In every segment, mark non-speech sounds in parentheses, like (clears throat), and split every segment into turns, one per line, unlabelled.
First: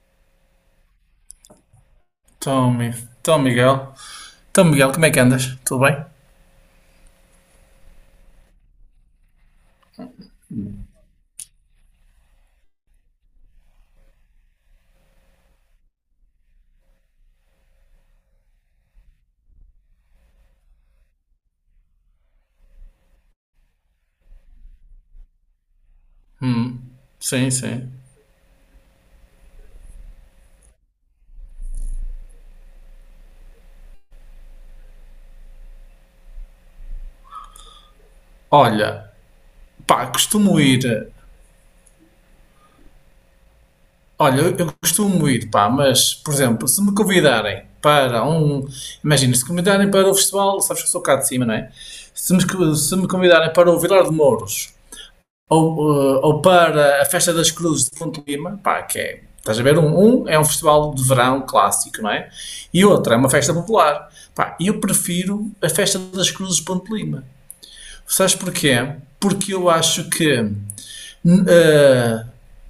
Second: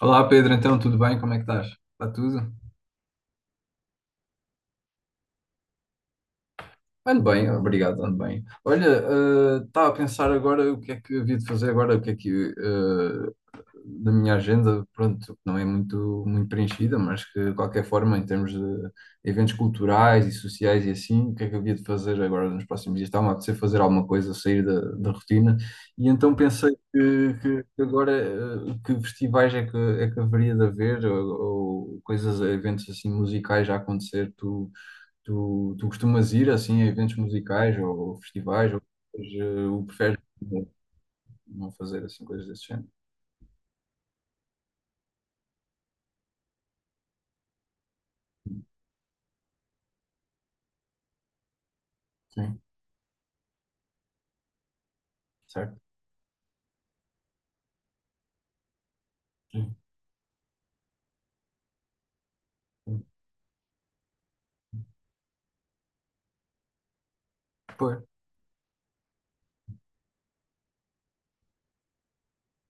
Olá Pedro, então tudo bem? Como é que estás? Está tudo?
Então, Miguel. Então, Miguel, como é que andas? Tudo bem?
Ando bem, obrigado, ando bem. Olha, estava a pensar agora o que é que havia de fazer agora, o que é que eh, da minha agenda, pronto, não é muito preenchida, mas que de qualquer forma, em termos de eventos culturais e sociais e assim, o que é que eu havia de fazer agora nos próximos dias? Estava a apetecer fazer alguma coisa, sair da rotina, e então pensei
Sim,
que
sim.
agora que festivais é que haveria de haver, ou coisas, eventos assim musicais já a acontecer. Tu costumas ir assim a eventos musicais ou festivais, ou,
Olha,
eh, o
pá,
preferes
costumo ir.
não fazer assim coisas desse género?
Olha, eu costumo ir, pá, mas, por exemplo, se me convidarem para um. Imagina, se convidarem para o festival, sabes que eu sou cá de cima, não é? Se me,
Sim,
co- se me convidarem para o Vilar de Mouros ou,
certo?
eh, ou para a Festa das Cruzes de Fonte Lima, pá, que é. Estás a ver? Um é um festival de verão clássico, não é? E
Sim.
outra é uma festa popular. Pá, eu prefiro a Festa das Cruzes de Ponte Lima.
Pois,
Sabes porquê? Porque eu acho que eh,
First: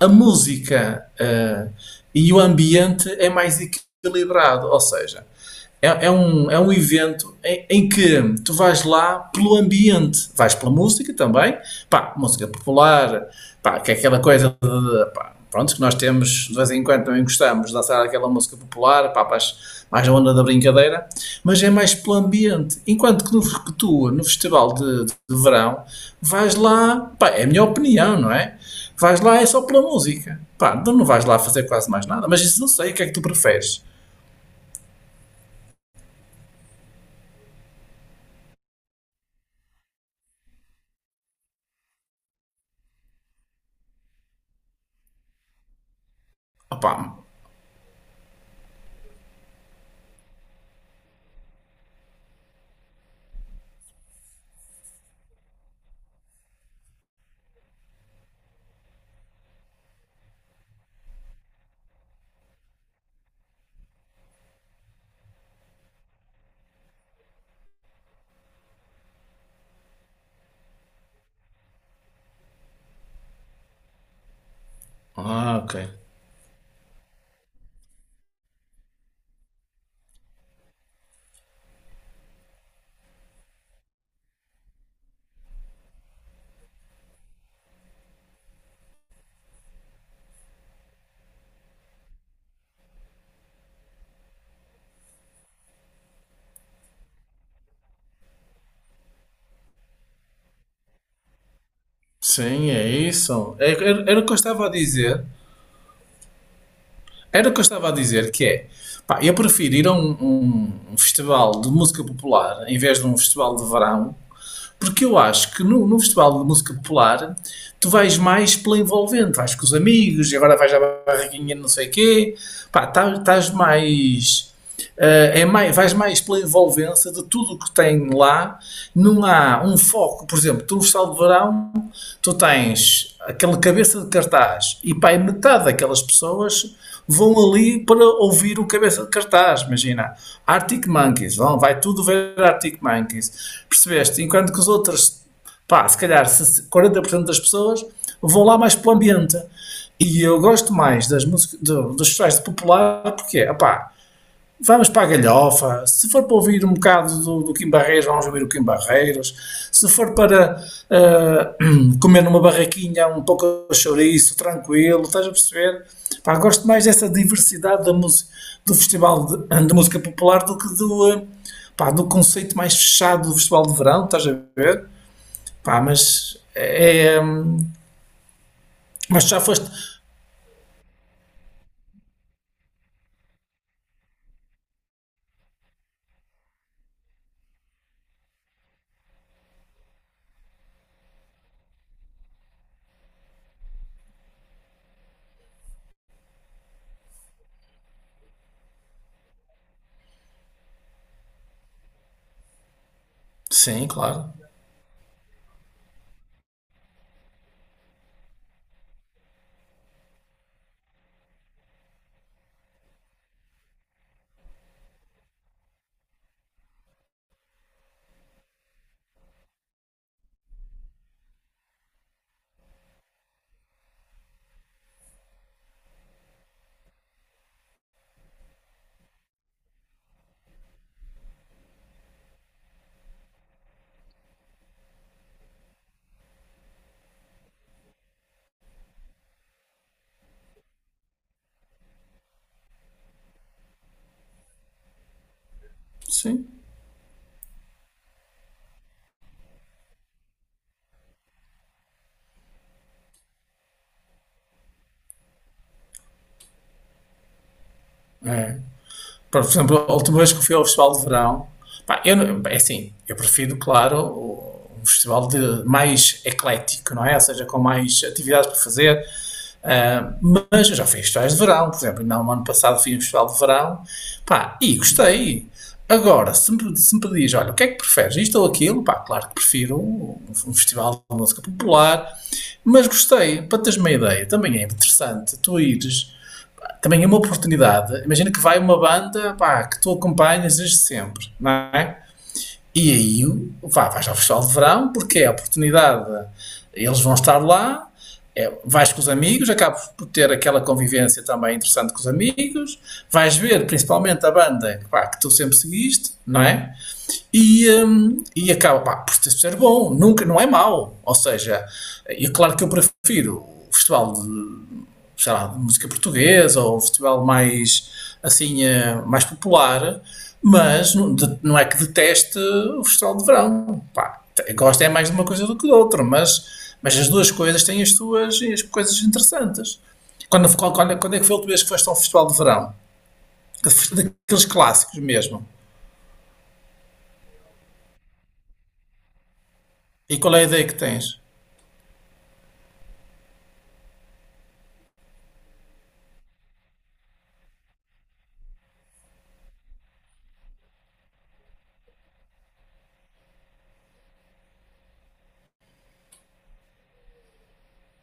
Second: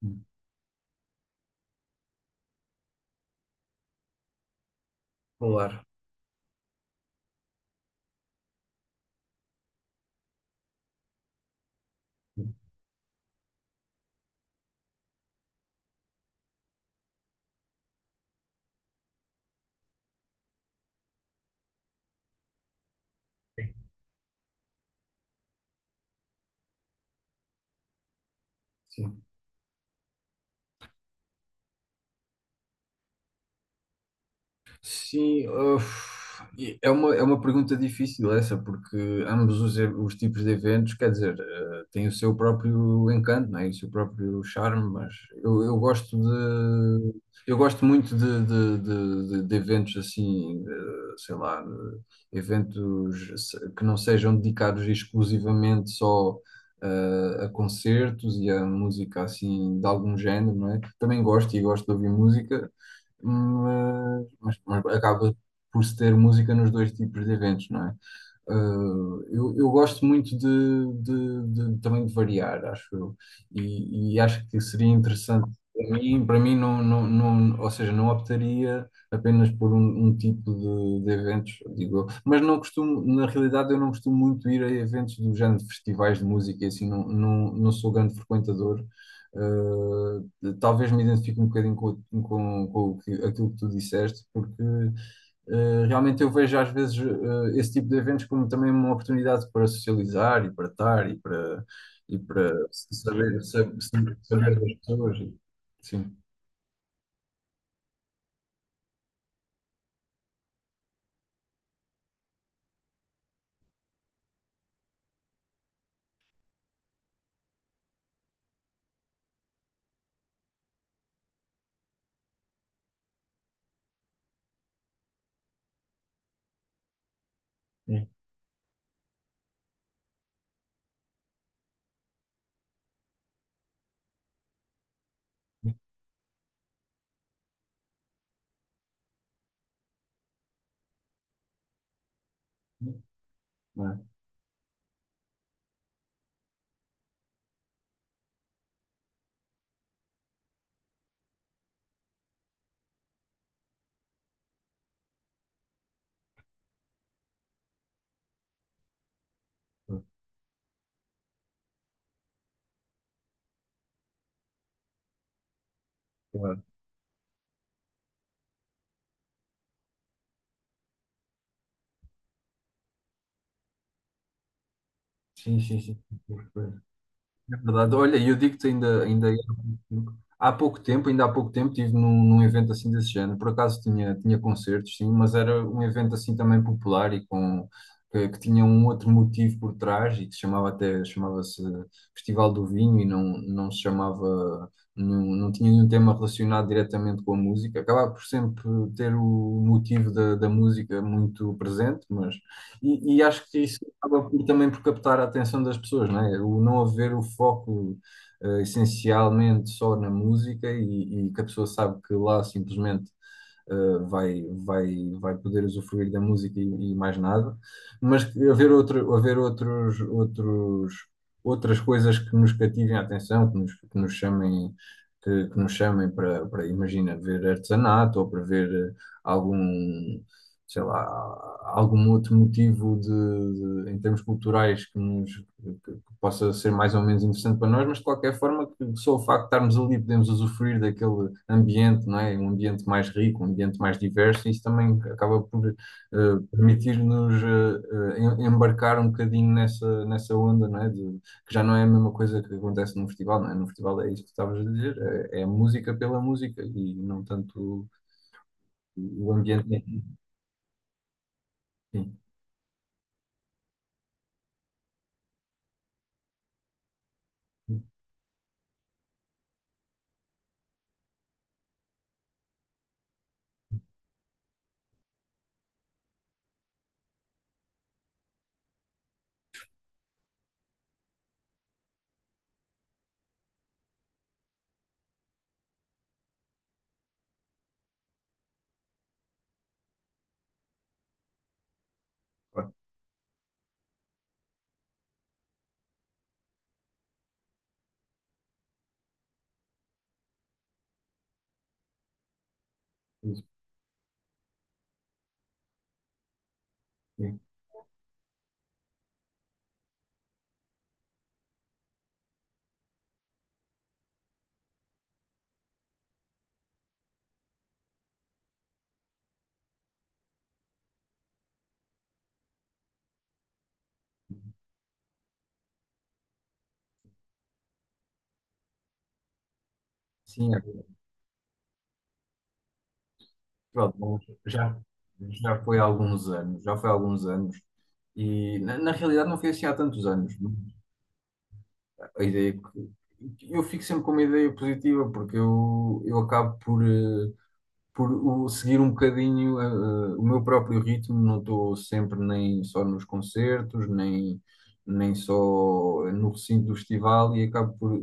a música e o ambiente é mais equilibrado, ou seja,
claro.
é um evento em que tu vais lá pelo ambiente, vais pela música também, pá, música popular, pá, que é aquela coisa pá, pronto, que nós temos de vez em quando também gostamos de dançar aquela música popular, pá, mais a onda da brincadeira, mas é mais pelo ambiente. Enquanto que, no festival de verão, vais lá, pá, é a minha opinião, não é? Vais
Sim.
lá é só pela música, pá, então não vais lá fazer quase mais nada, mas isso não sei, o que é que tu preferes?
Sim, uf, e é é uma pergunta difícil essa, porque ambos os tipos de eventos, quer dizer, têm o seu próprio encanto, não é? E o seu próprio charme, mas eu gosto
Opá,
de. Eu gosto muito de eventos assim, eh, sei lá, de eventos se- que não sejam dedicados exclusivamente só a concertos e a música assim de algum género, não é? Também gosto e gosto de ouvir música, mas, mas acaba por se ter música nos dois tipos de eventos, não é? Eu gosto muito também de variar, acho eu, e acho que seria interessante
ah, ok.
para mim não, ou seja, não optaria apenas por um tipo de eventos, digo eu, mas não costumo, na realidade eu não costumo muito ir a eventos do género de festivais de música e assim, não sou grande frequentador. Uh, talvez me identifique um bocadinho com o aquilo que tu disseste, porque realmente eu vejo às vezes esse tipo de eventos como também uma oportunidade para socializar e para estar e para
Sim, é isso. É-
saber,
Era, era o que eu
saber
estava a
das pessoas.
dizer.
Sim.
Era o que eu estava a dizer, que é, pá, eu prefiro ir a um festival de música popular em vez de um festival de verão, porque eu acho que no festival de música popular tu vais mais pela envolvente, vais com os amigos, e agora vais à barraquinha de não sei quê, pá, estás mais, é mais, vais mais pela envolvência de tudo o que
É.
tem lá, não há um foco, por exemplo, tu no festival de verão tu tens aquela cabeça de cartaz cartaz. E pá, metade daquelas pessoas vão ali para ouvir o cabeça de cartaz. Imagina, Arctic Monkeys, vão, vai tudo ver Arctic Monkeys.
É?
Percebeste? Enquanto que os outros, pá, se calhar 40% das pessoas vão lá mais para o ambiente. E eu gosto mais das músicas, dos festivais de popular, porque, pá, vamos para a galhofa. Se for para ouvir um bocado do Kim Barreiros, vamos ouvir o Kim Barreiros. Se for para (clears throat) comer numa barraquinha um pouco de chouriço, tranquilo, estás a perceber? Pá,
Claro.
gosto mais dessa diversidade da música, do Festival de, (clears throat) de Música Popular do que do conceito mais fechado do Festival de Verão, estás a ver?
Sim, sim,
Pá,
sim.
mas é.
É verdade. Olha, eu digo-te ainda,
Mas já foste.
ainda há pouco tempo estive num, num evento assim desse género. Por acaso tinha, tinha concertos, sim, mas era um evento assim também popular e com, que tinha um outro motivo por trás e que se chamava até, chamava-se Festival do Vinho e não se chamava, não tinha nenhum tema relacionado diretamente com a música. Acabava por sempre ter o motivo da música muito presente, mas, e acho que isso
Sim,
acaba
claro.
por, também por captar a atenção das pessoas, não é? O não haver o foco essencialmente só na música e que a pessoa sabe que lá simplesmente vai poder usufruir da música e mais nada, mas haver outros, outras coisas que nos cativem a atenção, que nos chamem. Que nos chamem para, para, imagina, ver artesanato ou para ver algum, sei lá, algum outro motivo em termos culturais que possa ser mais ou menos interessante para nós, mas de qualquer forma só o facto de estarmos ali podemos usufruir daquele ambiente, não é? Um ambiente mais rico, um ambiente mais diverso, e isso também acaba por
Sim.
permitir-nos embarcar um bocadinho nessa onda, não é? Que já não é a mesma coisa que acontece no festival, não é? No festival é isso que estavas a dizer, é, é a música pela música e não tanto o
Por
ambiente.
exemplo, a última vez que eu fui ao Festival de Verão, pá, eu,
Sim,
não- é assim, eu prefiro, claro, um festival de, mais eclético, não é? Ou seja, com mais atividades para fazer. Mas eu já fiz festivais de verão, por exemplo, ainda no ano passado fiz um festival de verão, pá, e gostei. Agora, se me pedis, olha, o que é que preferes, isto ou aquilo, pá, claro que prefiro um festival de música popular, mas gostei, para teres uma ideia, também é interessante tu ires, pá, também é uma oportunidade, imagina que vai uma banda, pá, que tu acompanhas desde sempre, não é?
claro,
E aí vá, vais ao Festival de Verão, porque é a oportunidade. Eles vão estar lá, é, vais com os amigos, acabas por ter aquela convivência também interessante com os amigos, vais ver principalmente a banda pá, que tu sempre seguiste, não é?
sim,
E acaba pá, por ser bom, nunca, não é mau. Ou seja, e claro que eu prefiro o Festival de sei lá, de música portuguesa ou um festival mais, assim, mais popular, mas não, é que deteste o festival de verão. Pá, gosta é mais de uma coisa do que de outra, mas as duas coisas têm as suas as coisas interessantes. Quando,
sim, é
quando, quando é que foi a última vez que foste a um festival de verão?
festival,
Da-
bom,
Daqueles
já,
clássicos mesmo.
já foi há alguns anos, já foi há alguns anos. E na realidade não foi assim há tantos
E
anos.
qual é a ideia que tens?
A ideia que eu fico sempre com uma ideia positiva porque eu acabo por, eh, por seguir um bocadinho o meu próprio ritmo, não estou sempre nem só nos concertos, nem, nem só no recinto do festival e acabo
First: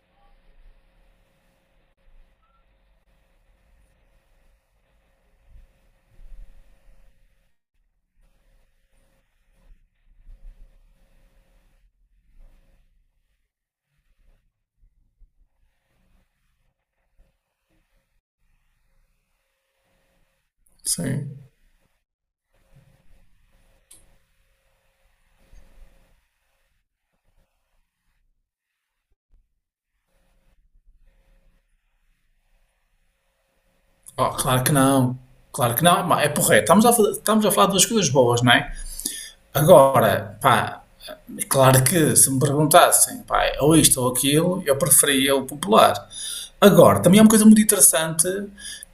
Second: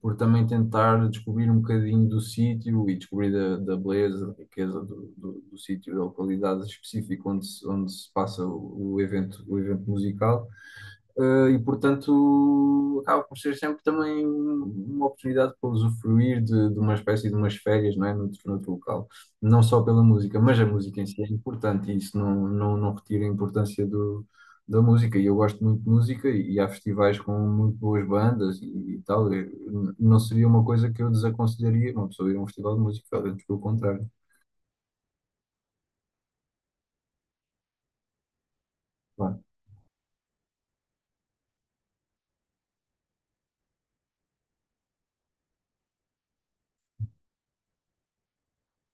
por também tentar descobrir um bocadinho do sítio e descobrir da beleza, da riqueza do sítio, da localidade específica onde se passa o evento musical. E portanto acaba por ser sempre também uma oportunidade para usufruir de uma espécie de umas férias, não é? Noutro, noutro local. Não só pela música, mas a música em si é
Sim.
importante e isso não retira a importância do, da música. E eu gosto muito de música e há festivais com muito boas bandas e tal. Não seria uma coisa que eu desaconselharia uma pessoa ir a um festival de música, antes pelo contrário.
Oh, claro que não. Claro que não. É porreiro. Estamos a falar de duas coisas boas, não é?
Claro.
Agora, pá, é claro que se me perguntassem, pá, ou isto ou aquilo, eu preferia o popular. Agora, também há uma coisa muito interessante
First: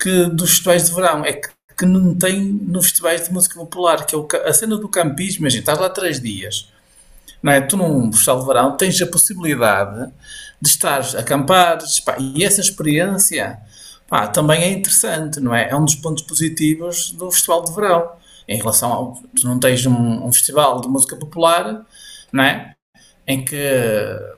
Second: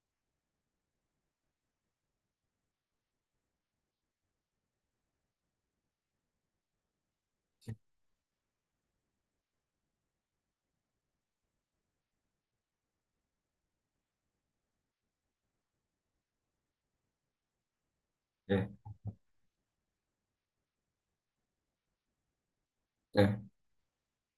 que dos festivais de verão, é que não tem nos festivais de música popular, que é a cena do campismo, imagina, estás lá três dias, não é? Tu num festival de verão tens a possibilidade de estar a acampar, pá, e essa experiência, pá, também é interessante, não é? É um dos pontos positivos do festival de verão. Em
É,
relação ao, tu não tens um festival de música popular, não é?
é. É.
Em que é,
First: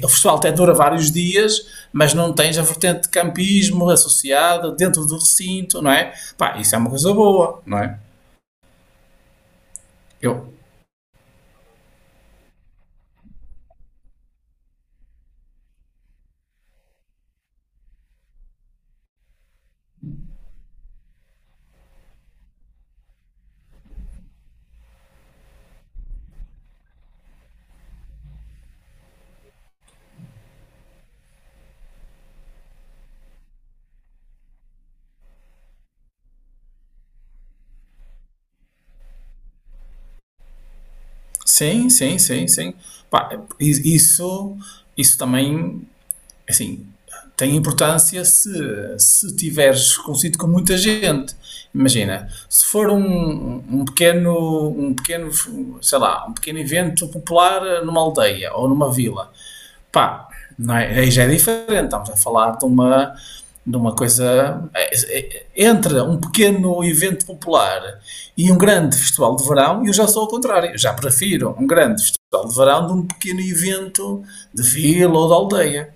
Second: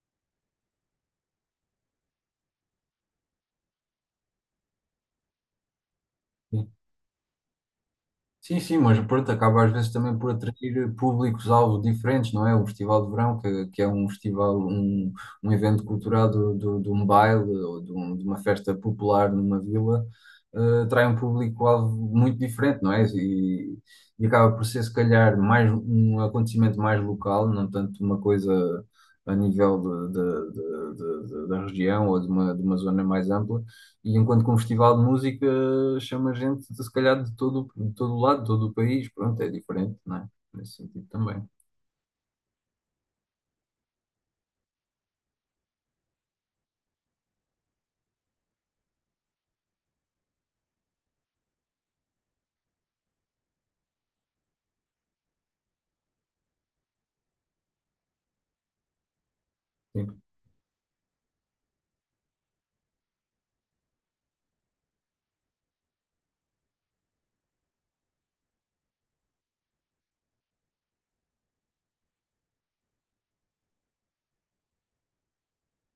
o festival até dura vários dias, mas não tens a vertente de campismo associada dentro do recinto, não é? Pá, isso é uma coisa boa, não é?
Sim, sim, mas pronto, acaba às vezes também por
Eu,
atrair públicos-alvo diferentes, não é? O Festival de Verão, que é um festival, um evento cultural de um baile ou de, de uma festa popular numa vila, eh, atrai um público-alvo muito diferente, não é? E acaba por ser, se calhar, mais um acontecimento mais local, não tanto uma coisa a nível da região ou de uma zona mais ampla. E enquanto que um festival de música chama gente, de, se calhar, de todo o lado, de todo o país, pronto, é diferente, não é? Nesse sentido também.
sim, sim, sim, sim. Pá, i- isso, isso também, assim, tem importância se tiveres consigo com muita gente. Imagina, se for sei lá, um pequeno evento popular numa aldeia ou numa vila.
Sim,
Pá, não é? Aí já é diferente, estamos a falar de uma coisa. Entre um pequeno evento popular e um grande festival de verão, eu já sou ao contrário. Eu já prefiro um grande festival de verão de um pequeno evento de vila ou de aldeia.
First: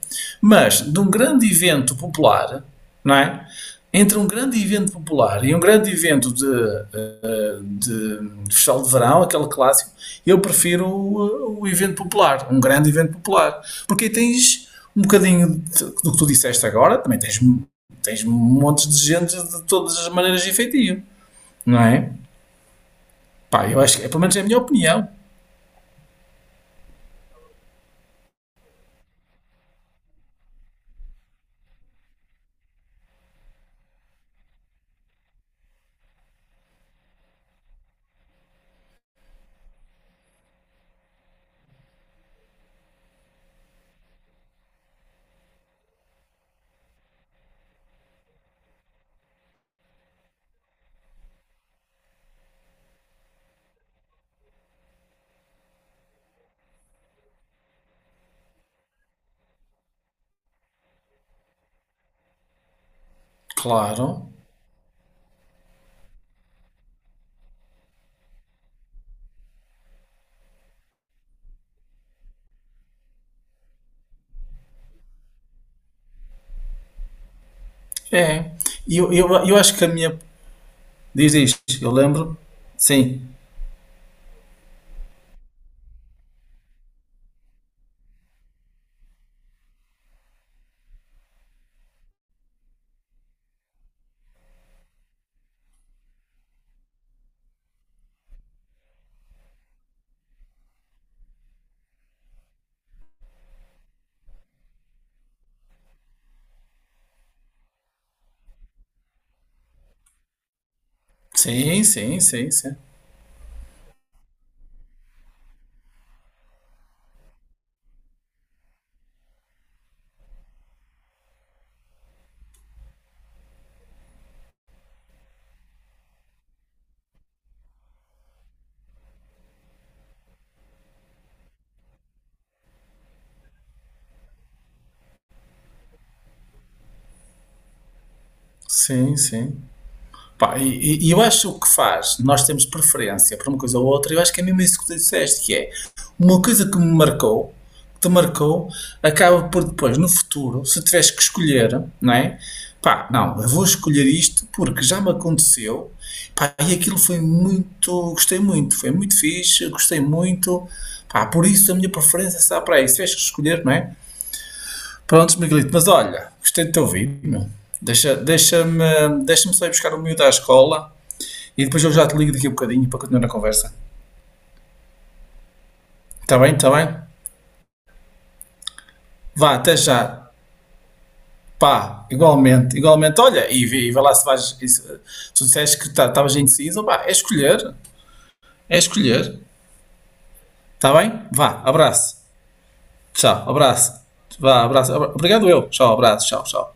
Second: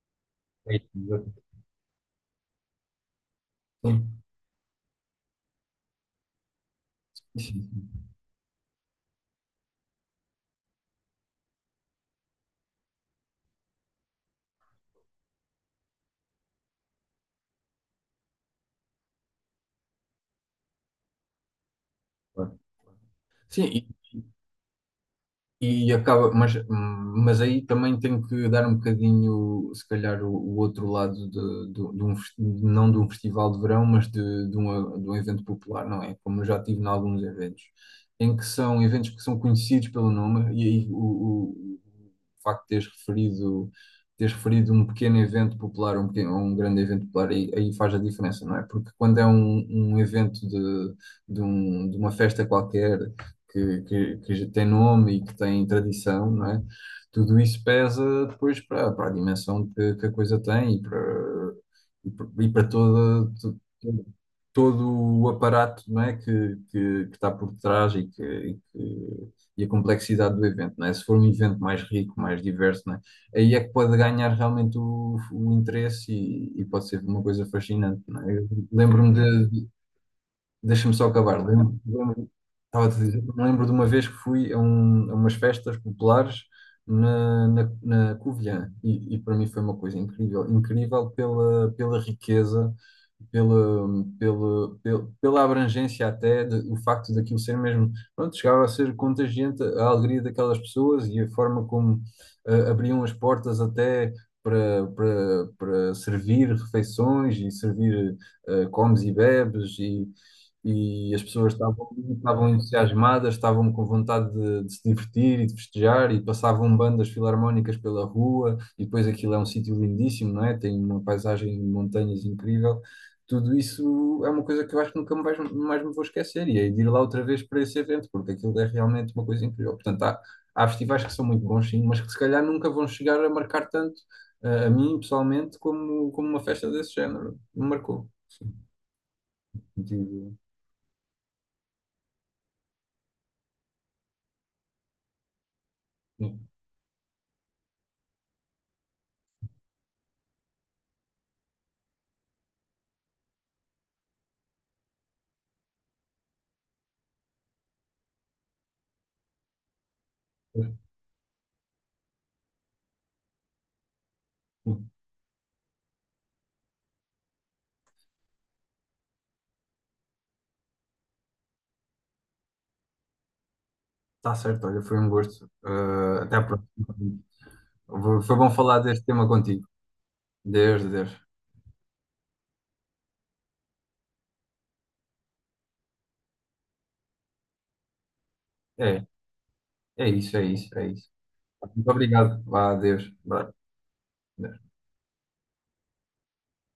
é
Mas
isso,
de um
exato.
grande evento popular, não é? Entre
Sim,
um grande evento popular e um grande evento de eh, uh,
sim,
de de festival de verão, aquele clássico, eu prefiro o evento popular, um grande evento popular, porque aí tens um bocadinho de, do que tu disseste agora, também tens montes de gente de todas as maneiras de efetivo, não é?
claro.
Pá, eu
Sim,
acho que, pelo menos é a minha opinião,
e acaba, mas aí também tenho que dar um bocadinho, se calhar, o outro lado de, de um, não de um festival de verão, mas de um evento popular, não é? Como eu já tive em alguns eventos, em que são eventos que são conhecidos pelo nome, e aí o facto de teres referido um pequeno evento popular, um, pequeno, um grande evento popular, aí faz a diferença, não é? Porque quando é um, um evento de uma festa qualquer que já tem nome e que tem tradição, não é? Tudo isso pesa depois para, para a dimensão que a coisa tem e para, e para, e para toda,
claro,
todo o aparato, não é? Que está por trás e, e a complexidade do evento, não é? Se for um evento mais rico, mais diverso, não é? Aí é que pode ganhar realmente o interesse e pode ser uma coisa fascinante, não é? Eu
é. E eu,
lembro-me
eu, eu
de,
acho que a minha,
deixa-me só
diz
acabar.
isto, eu
Lembro-
lembro,
estava a te dizer,
sim,
me lembro de uma vez que fui a, a umas festas populares na Covilhã e para mim foi uma coisa incrível, incrível pela riqueza, pela, pela abrangência até, de, o facto daquilo ser mesmo, pronto, chegava a ser contagiante a alegria daquelas pessoas e a forma como abriam as portas até para, para servir refeições e servir comes e bebes e as pessoas
sim, sim,
estavam
sim, sim,
entusiasmadas, estavam com vontade de se divertir e de festejar, e passavam bandas filarmónicas pela rua, e depois aquilo é um sítio lindíssimo, não é? Tem uma paisagem de montanhas incrível. Tudo isso é uma coisa que eu acho que nunca mais me vou esquecer, e é de ir lá outra vez para esse evento, porque aquilo é realmente uma coisa incrível. Portanto, há, há festivais que são muito bons, sim, mas que se calhar nunca vão chegar a marcar tanto. A mim, pessoalmente, como uma festa desse género, me marcou. Sim.
sim, sim.
Tive-
Pá, e eu acho que o que faz, nós temos preferência por uma coisa ou outra, eu acho que é mesmo isso que tu disseste, que é uma coisa que me marcou, que te marcou, acaba por depois, no futuro, se tivesse que escolher, não é? Pá, não, eu vou escolher isto porque já me aconteceu, pá, e aquilo foi muito, gostei muito, foi muito fixe, gostei muito, pá, por isso a minha preferência está para aí, se tivesse que escolher, não é?
sim.
Prontos, Miguelito, mas olha, gostei de te ouvir, meu. Deixa, deixa-me, deixa-me só ir buscar o miúdo à escola e depois eu já te ligo daqui a um bocadinho para continuar a conversa.
Está certo, olha, foi um gosto. Eh, até
Está
à
bem?
próxima.
Está bem?
Foi bom falar deste tema
Vá,
contigo.
até já.
Deus, Deus.
Pá, igualmente, igualmente. Olha, e vai lá se vais. Tu disseste que estavas indeciso, pá, é escolher. É
É,
escolher.
é isso, é isso, é
Está
isso.
bem? Vá,
Muito
abraço.
obrigado. Vá, adeus.
Tchau,
Vá.
abraço. Vá, abraço. Obrigado eu. Tchau, abraço. Tchau, tchau.